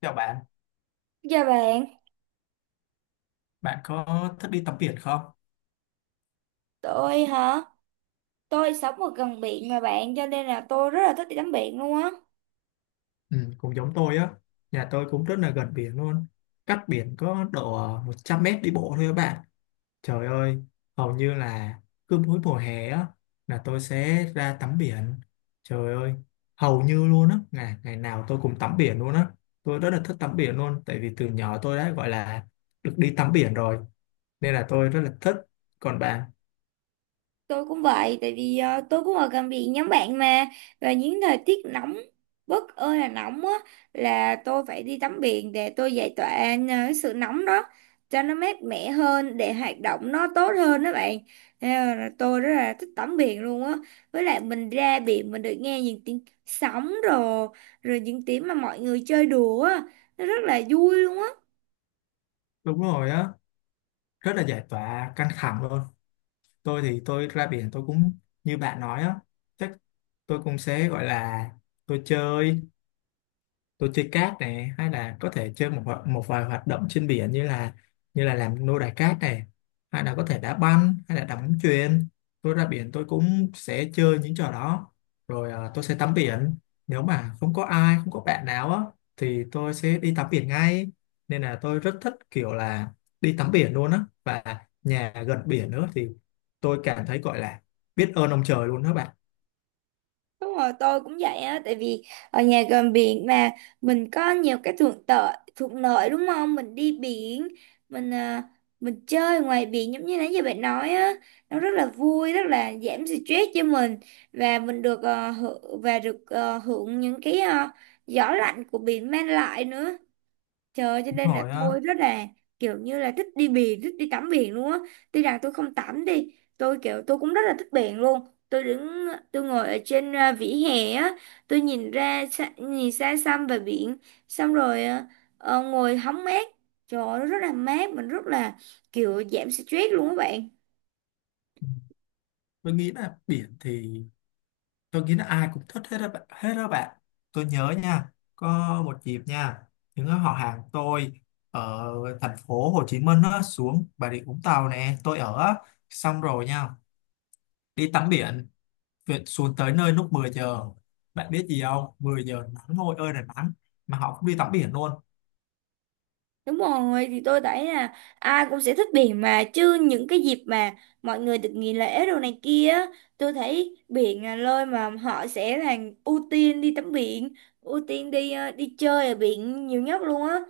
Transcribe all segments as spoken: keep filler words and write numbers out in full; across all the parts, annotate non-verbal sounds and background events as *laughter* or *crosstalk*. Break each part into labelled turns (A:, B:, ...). A: Chào bạn,
B: Dạ bạn,
A: bạn có thích đi tắm biển không?
B: tôi hả? Tôi sống ở gần biển mà bạn, cho nên là tôi rất là thích đi tắm biển luôn á.
A: Ừ, cũng giống tôi á, nhà tôi cũng rất là gần biển luôn. Cách biển có độ ờ, một trăm mét đi bộ thôi các bạn. Trời ơi, hầu như là cứ mỗi mùa hè á, là tôi sẽ ra tắm biển. Trời ơi, hầu như luôn á, ngày, ngày nào tôi cũng tắm biển luôn á. Tôi rất là thích tắm biển luôn, tại vì từ nhỏ tôi đã gọi là được đi tắm biển rồi. Nên là tôi rất là thích. Còn bạn?
B: Tôi cũng vậy, tại vì ờ, tôi cũng ở gần biển nhóm bạn mà. Và những thời tiết nóng, bất ơi là nóng á, là tôi phải đi tắm biển để tôi giải tỏa ờ, cái sự nóng đó, cho nó mát mẻ hơn, để hoạt động nó tốt hơn đó bạn. Nên là tôi rất là thích tắm biển luôn á. Với lại mình ra biển mình được nghe những tiếng sóng rồi, rồi những tiếng mà mọi người chơi đùa á, nó rất là vui luôn á.
A: Đúng rồi á, rất là giải tỏa căng thẳng luôn. Tôi thì tôi ra biển tôi cũng như bạn nói á, chắc tôi cũng sẽ gọi là tôi chơi tôi chơi cát này, hay là có thể chơi một ho- một vài hoạt động trên biển, như là như là làm nô đài cát này, hay là có thể đá banh hay là đá bóng chuyền. Tôi ra biển tôi cũng sẽ chơi những trò đó. Rồi à, tôi sẽ tắm biển. Nếu mà không có ai, không có bạn nào á, thì tôi sẽ đi tắm biển ngay, nên là tôi rất thích kiểu là đi tắm biển luôn á, và nhà gần biển nữa thì tôi cảm thấy gọi là biết ơn ông trời luôn đó bạn.
B: Đúng rồi, tôi cũng vậy á, tại vì ở nhà gần biển mà mình có nhiều cái thuận lợi, thuận lợi đúng không? Mình đi biển, mình à, mình chơi ngoài biển giống như nãy giờ bạn nói á, nó rất là vui, rất là giảm stress cho mình và mình được hưởng và được ờ, hưởng những cái ờ, gió lạnh của biển mang lại nữa. Trời ơi, cho
A: Đúng
B: nên là
A: rồi á.
B: tôi rất là kiểu như là thích đi biển, thích đi tắm biển luôn á. Tuy rằng tôi không tắm đi, tôi kiểu tôi cũng rất là thích biển luôn. Tôi đứng, tôi ngồi ở trên à, vỉa hè á, tôi nhìn ra, xa- nhìn xa xăm về biển, xong rồi à, ờ, ngồi hóng mát. Trời ơi, nó rất là mát, mình rất là kiểu giảm stress luôn các bạn.
A: Ừ. Tôi nghĩ là biển thì tôi nghĩ là ai cũng thích hết đó bạn, hết đó bạn. Tôi nhớ nha, có một dịp nha, những họ hàng tôi ở thành phố Hồ Chí Minh á, xuống Bà Rịa Vũng Tàu nè tôi ở á. Xong rồi nha, đi tắm biển. Việc xuống tới nơi lúc mười giờ, bạn biết gì không, mười giờ nắng ngồi ơi là nắng mà họ cũng đi tắm biển luôn.
B: Đúng rồi, thì tôi thấy là ai cũng sẽ thích biển mà chứ những cái dịp mà mọi người được nghỉ lễ đồ này kia, á, tôi thấy biển là nơi mà họ sẽ là ưu tiên đi tắm biển, ưu tiên đi ờ, đi chơi ở biển nhiều nhất luôn á.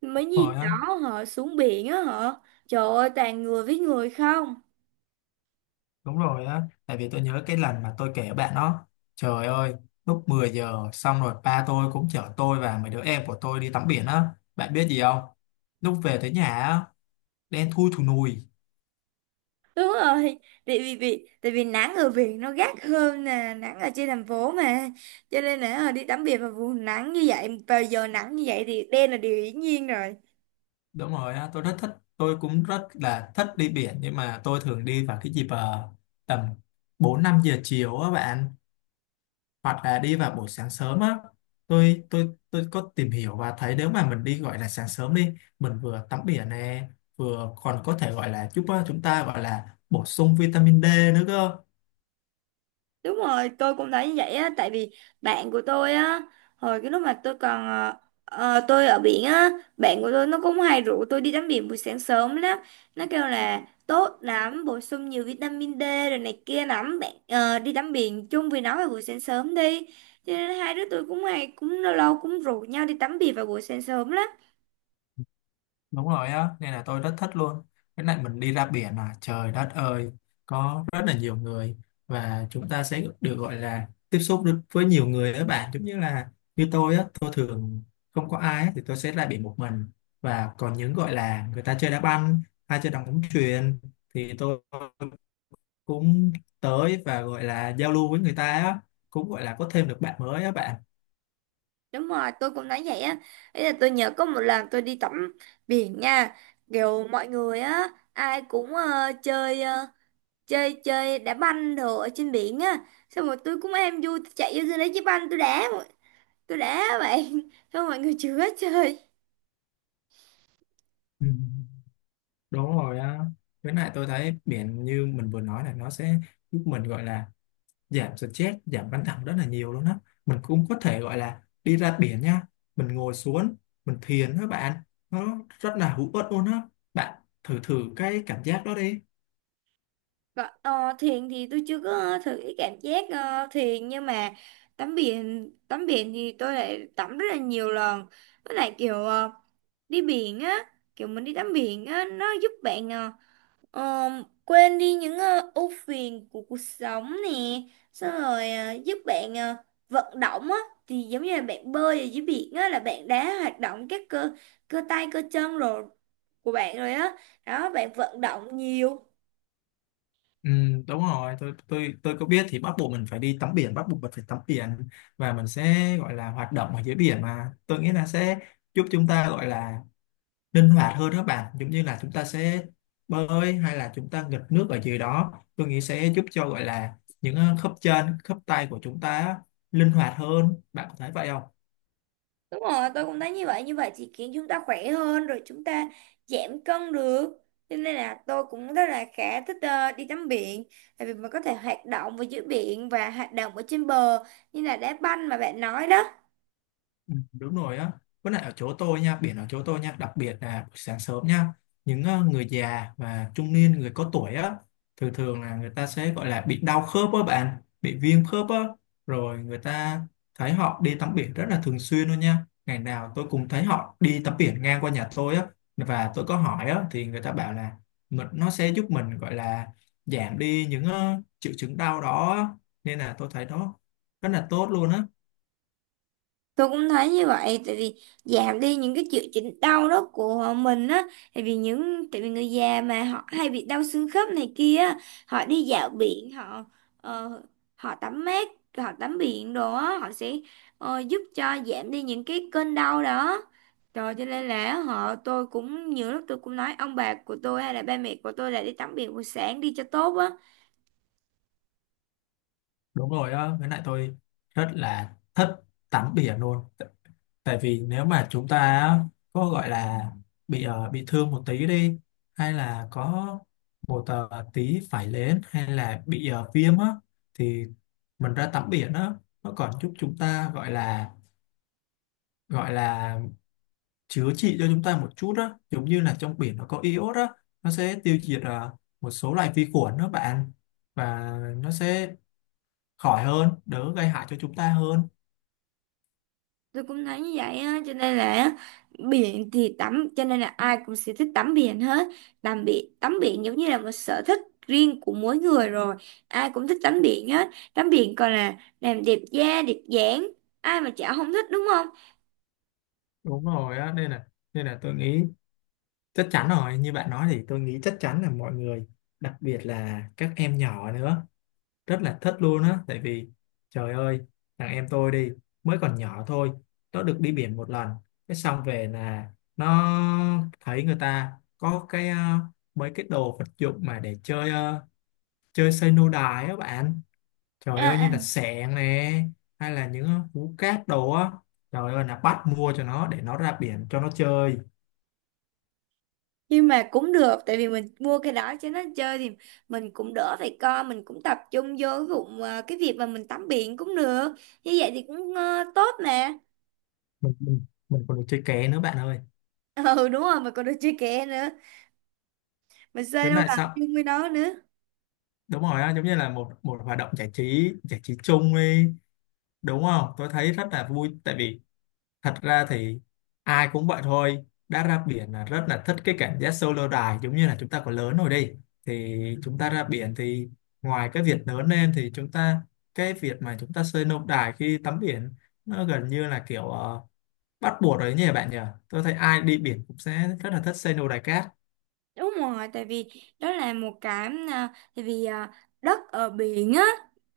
B: Mấy dịp
A: Rồi
B: đó họ xuống biển á họ, trời ơi toàn người với người không.
A: Đúng rồi á, tại vì tôi nhớ cái lần mà tôi kể bạn đó, trời ơi, lúc mười giờ xong rồi ba tôi cũng chở tôi và mấy đứa em của tôi đi tắm biển á, bạn biết gì không? Lúc về tới nhà á, đen thui thù nùi.
B: Đúng rồi, tại vì, vì tại vì nắng ở biển nó gắt hơn nè, nắng ở trên thành phố mà. Cho nên là ờ, đi tắm biển vào vùng nắng như vậy, vào giờ nắng như vậy thì đen là điều hiển nhiên rồi.
A: Đúng rồi á, tôi rất thích, tôi cũng rất là thích đi biển nhưng mà tôi thường đi vào cái dịp ờ, tầm bốn năm giờ chiều á bạn, hoặc là đi vào buổi sáng sớm á. Tôi tôi tôi có tìm hiểu và thấy nếu mà mình đi gọi là sáng sớm đi, mình vừa tắm biển nè, vừa còn có thể gọi là giúp ờ, chúng ta gọi là bổ sung vitamin đê nữa cơ.
B: Đúng rồi, tôi cũng thấy như vậy á, tại vì bạn của tôi á, hồi cái lúc mà tôi còn ờ, ờ, tôi ở biển á, bạn của tôi nó cũng hay rủ tôi đi tắm biển buổi sáng sớm lắm. Nó kêu là tốt lắm, bổ sung nhiều vitamin D rồi này kia lắm, bạn ờ, đi tắm biển chung với nó vào buổi sáng sớm đi. Cho nên hai đứa tôi cũng hay cũng lâu lâu cũng rủ nhau đi tắm biển vào buổi sáng sớm lắm.
A: Đúng rồi á, nên là tôi rất thích luôn cái này. Mình đi ra biển mà trời đất ơi, có rất là nhiều người, và chúng ta sẽ được gọi là tiếp xúc được với nhiều người á bạn. Giống như là như tôi á, tôi thường không có ai á, thì tôi sẽ ra biển một mình, và còn những gọi là người ta chơi đá banh hay chơi đá bóng chuyền thì tôi cũng tới và gọi là giao lưu với người ta á, cũng gọi là có thêm được bạn mới á bạn.
B: Đúng rồi, tôi cũng nói vậy á. Ý là tôi nhớ có một lần tôi đi tắm biển nha, kiểu mọi người á ai cũng ờ, chơi ờ, chơi chơi đá banh đồ ở trên biển á, xong rồi tôi cũng em vui tôi chạy vô tôi lấy cái banh tôi đá, tôi đá bạn *laughs* xong mọi người chưa hết chơi.
A: Ừ. Đúng rồi á. Với lại tôi thấy biển như mình vừa nói là nó sẽ giúp mình gọi là giảm stress, giảm căng thẳng rất là nhiều luôn á. Mình cũng có thể gọi là đi ra biển nha, mình ngồi xuống, mình thiền đó bạn. Nó rất là hữu ích luôn á. Bạn thử thử cái cảm giác đó đi.
B: Còn, ờ, thuyền thì tôi chưa có thử cái cảm giác ờ, thuyền, nhưng mà tắm biển tắm biển thì tôi lại tắm rất là nhiều lần, với lại kiểu ờ, đi biển á, kiểu mình đi tắm biển á nó giúp bạn ờ, Ờ, quên đi những ờ, ưu phiền của cuộc sống nè, xong rồi ờ, giúp bạn ờ, vận động á, thì giống như là bạn bơi ở dưới biển á là bạn đã hoạt động các cơ cơ tay cơ chân rồi của bạn rồi á đó bạn, vận động nhiều.
A: Ừ, đúng rồi, tôi tôi tôi có biết thì bắt buộc mình phải đi tắm biển, bắt buộc mình phải tắm biển, và mình sẽ gọi là hoạt động ở dưới biển mà. Tôi nghĩ là sẽ giúp chúng ta gọi là linh hoạt hơn đó bạn, giống như là chúng ta sẽ bơi hay là chúng ta nghịch nước ở dưới đó, tôi nghĩ sẽ giúp cho gọi là những ờ, khớp chân khớp tay của chúng ta á, linh hoạt hơn. Bạn có thấy vậy không?
B: Đúng rồi, tôi cũng thấy như vậy, như vậy thì khiến chúng ta khỏe hơn rồi, chúng ta giảm cân được, cho nên là tôi cũng rất là khá thích ờ, đi tắm biển, tại vì mình có thể hoạt động ở dưới biển và hoạt động ở trên bờ như là đá banh mà bạn nói đó.
A: Ừ, đúng rồi á. Với lại ở chỗ tôi nha, biển ở chỗ tôi nha, đặc biệt là buổi sáng sớm nha, những ờ, người già và trung niên, người có tuổi á, thường thường là người ta sẽ gọi là bị đau khớp á bạn, bị viêm khớp á, rồi người ta, thấy họ đi tắm biển rất là thường xuyên luôn nha, ngày nào tôi cũng thấy họ đi tắm biển ngang qua nhà tôi á. Và tôi có hỏi á, thì người ta bảo là mình, nó sẽ giúp mình gọi là giảm đi những ờ, triệu chứng đau đó á. Nên là tôi thấy nó rất là tốt luôn á.
B: Tôi cũng thấy như vậy, tại vì giảm đi những cái triệu chứng đau đó của mình á, tại vì những tại vì người già mà họ hay bị đau xương khớp này kia á, họ đi dạo biển họ ờ, họ tắm mát, họ tắm biển đồ á, họ sẽ ờ, giúp cho giảm đi những cái cơn đau đó rồi, cho nên là họ, tôi cũng nhiều lúc tôi cũng nói ông bà của tôi hay là ba mẹ của tôi là đi tắm biển buổi sáng đi cho tốt á.
A: Đúng rồi đó, với lại tôi rất là thích tắm biển luôn. T- tại vì nếu mà chúng ta á, có gọi là bị ờ, bị thương một tí đi, hay là có một ờ, tí phải lên, hay là bị ờ, viêm á, thì mình ra tắm biển á, nó còn giúp chúng ta gọi là gọi là chữa trị cho chúng ta một chút á. Giống như là trong biển nó có iốt á, nó sẽ tiêu diệt ờ, một số loại vi khuẩn đó bạn, và nó sẽ khỏi hơn, đỡ gây hại cho chúng ta hơn.
B: Tôi cũng thấy như vậy á, cho nên là biển thì tắm, cho nên là ai cũng sẽ thích tắm biển hết. Tắm biển tắm biển giống như là một sở thích riêng của mỗi người rồi, ai cũng thích tắm biển hết. Tắm biển còn là làm đẹp da đẹp dáng, ai mà chả không thích, đúng không?
A: Đúng rồi á, nên là nên là tôi nghĩ chắc chắn rồi, như bạn nói thì tôi nghĩ chắc chắn là mọi người, đặc biệt là các em nhỏ nữa, rất là thích luôn á. Tại vì trời ơi, thằng em tôi đi, mới còn nhỏ thôi, nó được đi biển một lần, cái xong về là nó thấy người ta có cái ờ, mấy cái đồ vật dụng mà để chơi, ờ, chơi xây nô đài á bạn.
B: À,
A: Trời ơi, như
B: à,
A: là xẻng nè, hay là những ờ, hú cát đồ á, trời ơi là bắt mua cho nó để nó ra biển cho nó chơi.
B: nhưng mà cũng được, tại vì mình mua cái đó cho nó chơi thì mình cũng đỡ phải co, mình cũng tập trung vô cái, vụ, à, cái việc mà mình tắm biển cũng được, như vậy thì cũng ờ, tốt mà.
A: Mình mình mình còn được chơi ké nữa bạn ơi.
B: *laughs* Ừ đúng rồi, mà còn được chơi kè nữa, mình chơi
A: Với
B: đâu
A: lại
B: đành
A: sao,
B: chung với nó nữa.
A: đúng rồi á, giống như là một một hoạt động giải trí, giải trí chung đi, đúng không? Tôi thấy rất là vui tại vì, thật ra thì ai cũng vậy thôi, đã ra biển là rất là thích cái cảm giác solo dive. Giống như là chúng ta còn lớn rồi đi, thì chúng ta ra biển thì, ngoài cái việc lớn lên thì chúng ta, cái việc mà chúng ta solo dive khi tắm biển, nó gần như là kiểu ờ, bắt buộc rồi nhỉ, bạn nhỉ? Tôi thấy ai đi biển cũng sẽ rất là thích solo dive cát.
B: Đúng rồi, tại vì đó là một cái à, tại vì à, đất ở biển á,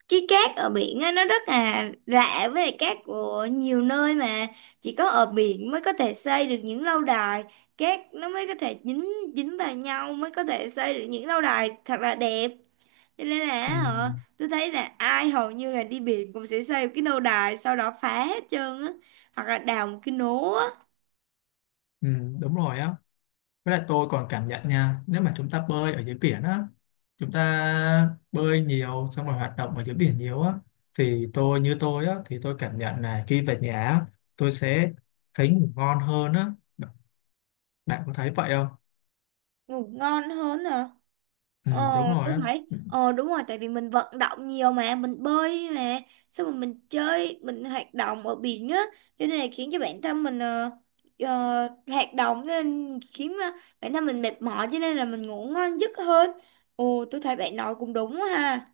B: cái cát ở biển á nó rất là lạ, với lại cát của nhiều nơi mà chỉ có ở biển mới có thể xây được những lâu đài cát, nó mới có thể dính dính vào nhau, mới có thể xây được những lâu đài thật là đẹp. Cho nên là ờ,
A: Ừ.
B: tôi thấy là ai hầu như là đi biển cũng sẽ xây một cái lâu đài sau đó phá hết trơn á, hoặc là đào một cái nố á.
A: Ừ, đúng rồi á. Với lại tôi còn cảm nhận nha, nếu mà chúng ta bơi ở dưới biển á, chúng ta bơi nhiều xong rồi hoạt động ở dưới biển nhiều á, thì tôi như tôi á, thì tôi cảm nhận là khi về nhà á, tôi sẽ thấy ngủ ngon hơn á. Bạn có thấy vậy không?
B: Ngủ ngon hơn hả?
A: Ừ,
B: Ờ,
A: đúng rồi
B: tôi
A: á.
B: thấy
A: Ừ,
B: ờ đúng rồi, tại vì mình vận động nhiều mà, mình bơi mà, xong rồi mình chơi mình hoạt động ở biển á, cho nên là khiến cho bản thân mình ờ, ờ, hoạt động, cho nên khiến ờ, bản thân mình mệt mỏi, cho nên là mình ngủ ngon giấc hơn. Ồ, tôi thấy bạn nói cũng đúng ha.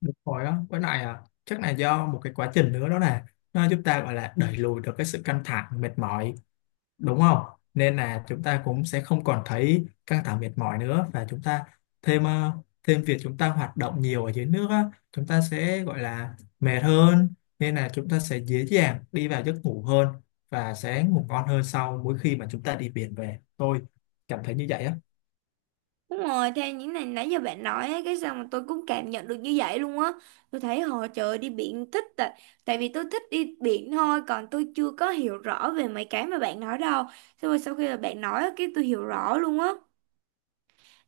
A: đúng rồi á. Với lại à, chắc là do một cái quá trình nữa đó nè, nó giúp ta gọi là đẩy lùi được cái sự căng thẳng, mệt mỏi, đúng không? Nên là chúng ta cũng sẽ không còn thấy căng thẳng mệt mỏi nữa, và chúng ta thêm ờ, thêm việc chúng ta hoạt động nhiều ở dưới nước á, chúng ta sẽ gọi là mệt hơn, nên là chúng ta sẽ dễ dàng đi vào giấc ngủ hơn, và sẽ ngủ ngon hơn sau mỗi khi mà chúng ta đi biển về. Tôi cảm thấy như vậy á.
B: Đúng rồi, theo những này nãy giờ bạn nói ấy, cái sao mà tôi cũng cảm nhận được như vậy luôn á. Tôi thấy họ, trời ơi, đi biển thích, tại tại vì tôi thích đi biển thôi, còn tôi chưa có hiểu rõ về mấy cái mà bạn nói đâu. Xong rồi sau khi mà bạn nói á, cái tôi hiểu rõ luôn á.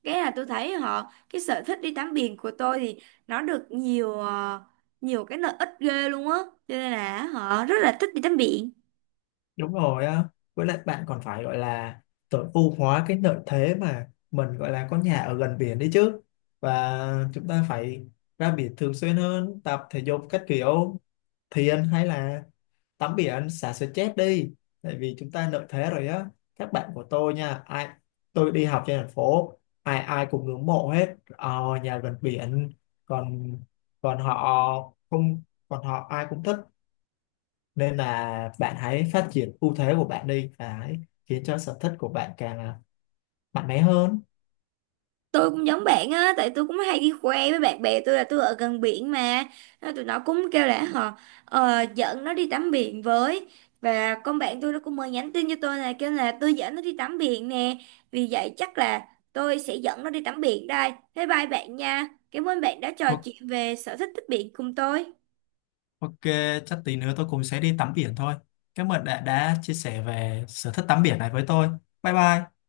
B: Cái là tôi thấy họ, cái sở thích đi tắm biển của tôi thì nó được nhiều ờ, nhiều cái lợi ích ghê luôn á. Cho nên là họ rất là thích đi tắm biển.
A: Đúng rồi á, với lại bạn còn phải gọi là tối ưu hóa cái lợi thế mà mình gọi là có nhà ở gần biển đi chứ, và chúng ta phải ra biển thường xuyên hơn, tập thể dục các kiểu. Thì anh thấy là tắm biển, anh xả stress đi, tại vì chúng ta lợi thế rồi á. Các bạn của tôi nha, ai, tôi đi học trên thành phố, ai ai cũng ngưỡng mộ hết ờ, nhà gần biển. Còn còn họ không, còn họ ai cũng thích. Nên là bạn hãy phát triển ưu thế của bạn đi, và hãy khiến cho sở thích của bạn càng là mạnh mẽ hơn.
B: Tôi cũng giống bạn á, tại tôi cũng hay đi khoe với bạn bè tôi là tôi ở gần biển mà. Nên tụi nó cũng kêu là họ ờ, dẫn nó đi tắm biển với, và con bạn tôi nó cũng mới nhắn tin cho tôi là kêu là tôi dẫn nó đi tắm biển nè. Vì vậy chắc là tôi sẽ dẫn nó đi tắm biển đây. Bye bye bạn nha, cảm ơn bạn đã trò
A: O-
B: chuyện về sở thích thích biển cùng tôi.
A: Ok, chắc tí nữa tôi cũng sẽ đi tắm biển thôi. Cảm ơn đã đã chia sẻ về sở thích tắm biển này với tôi. Bye bye.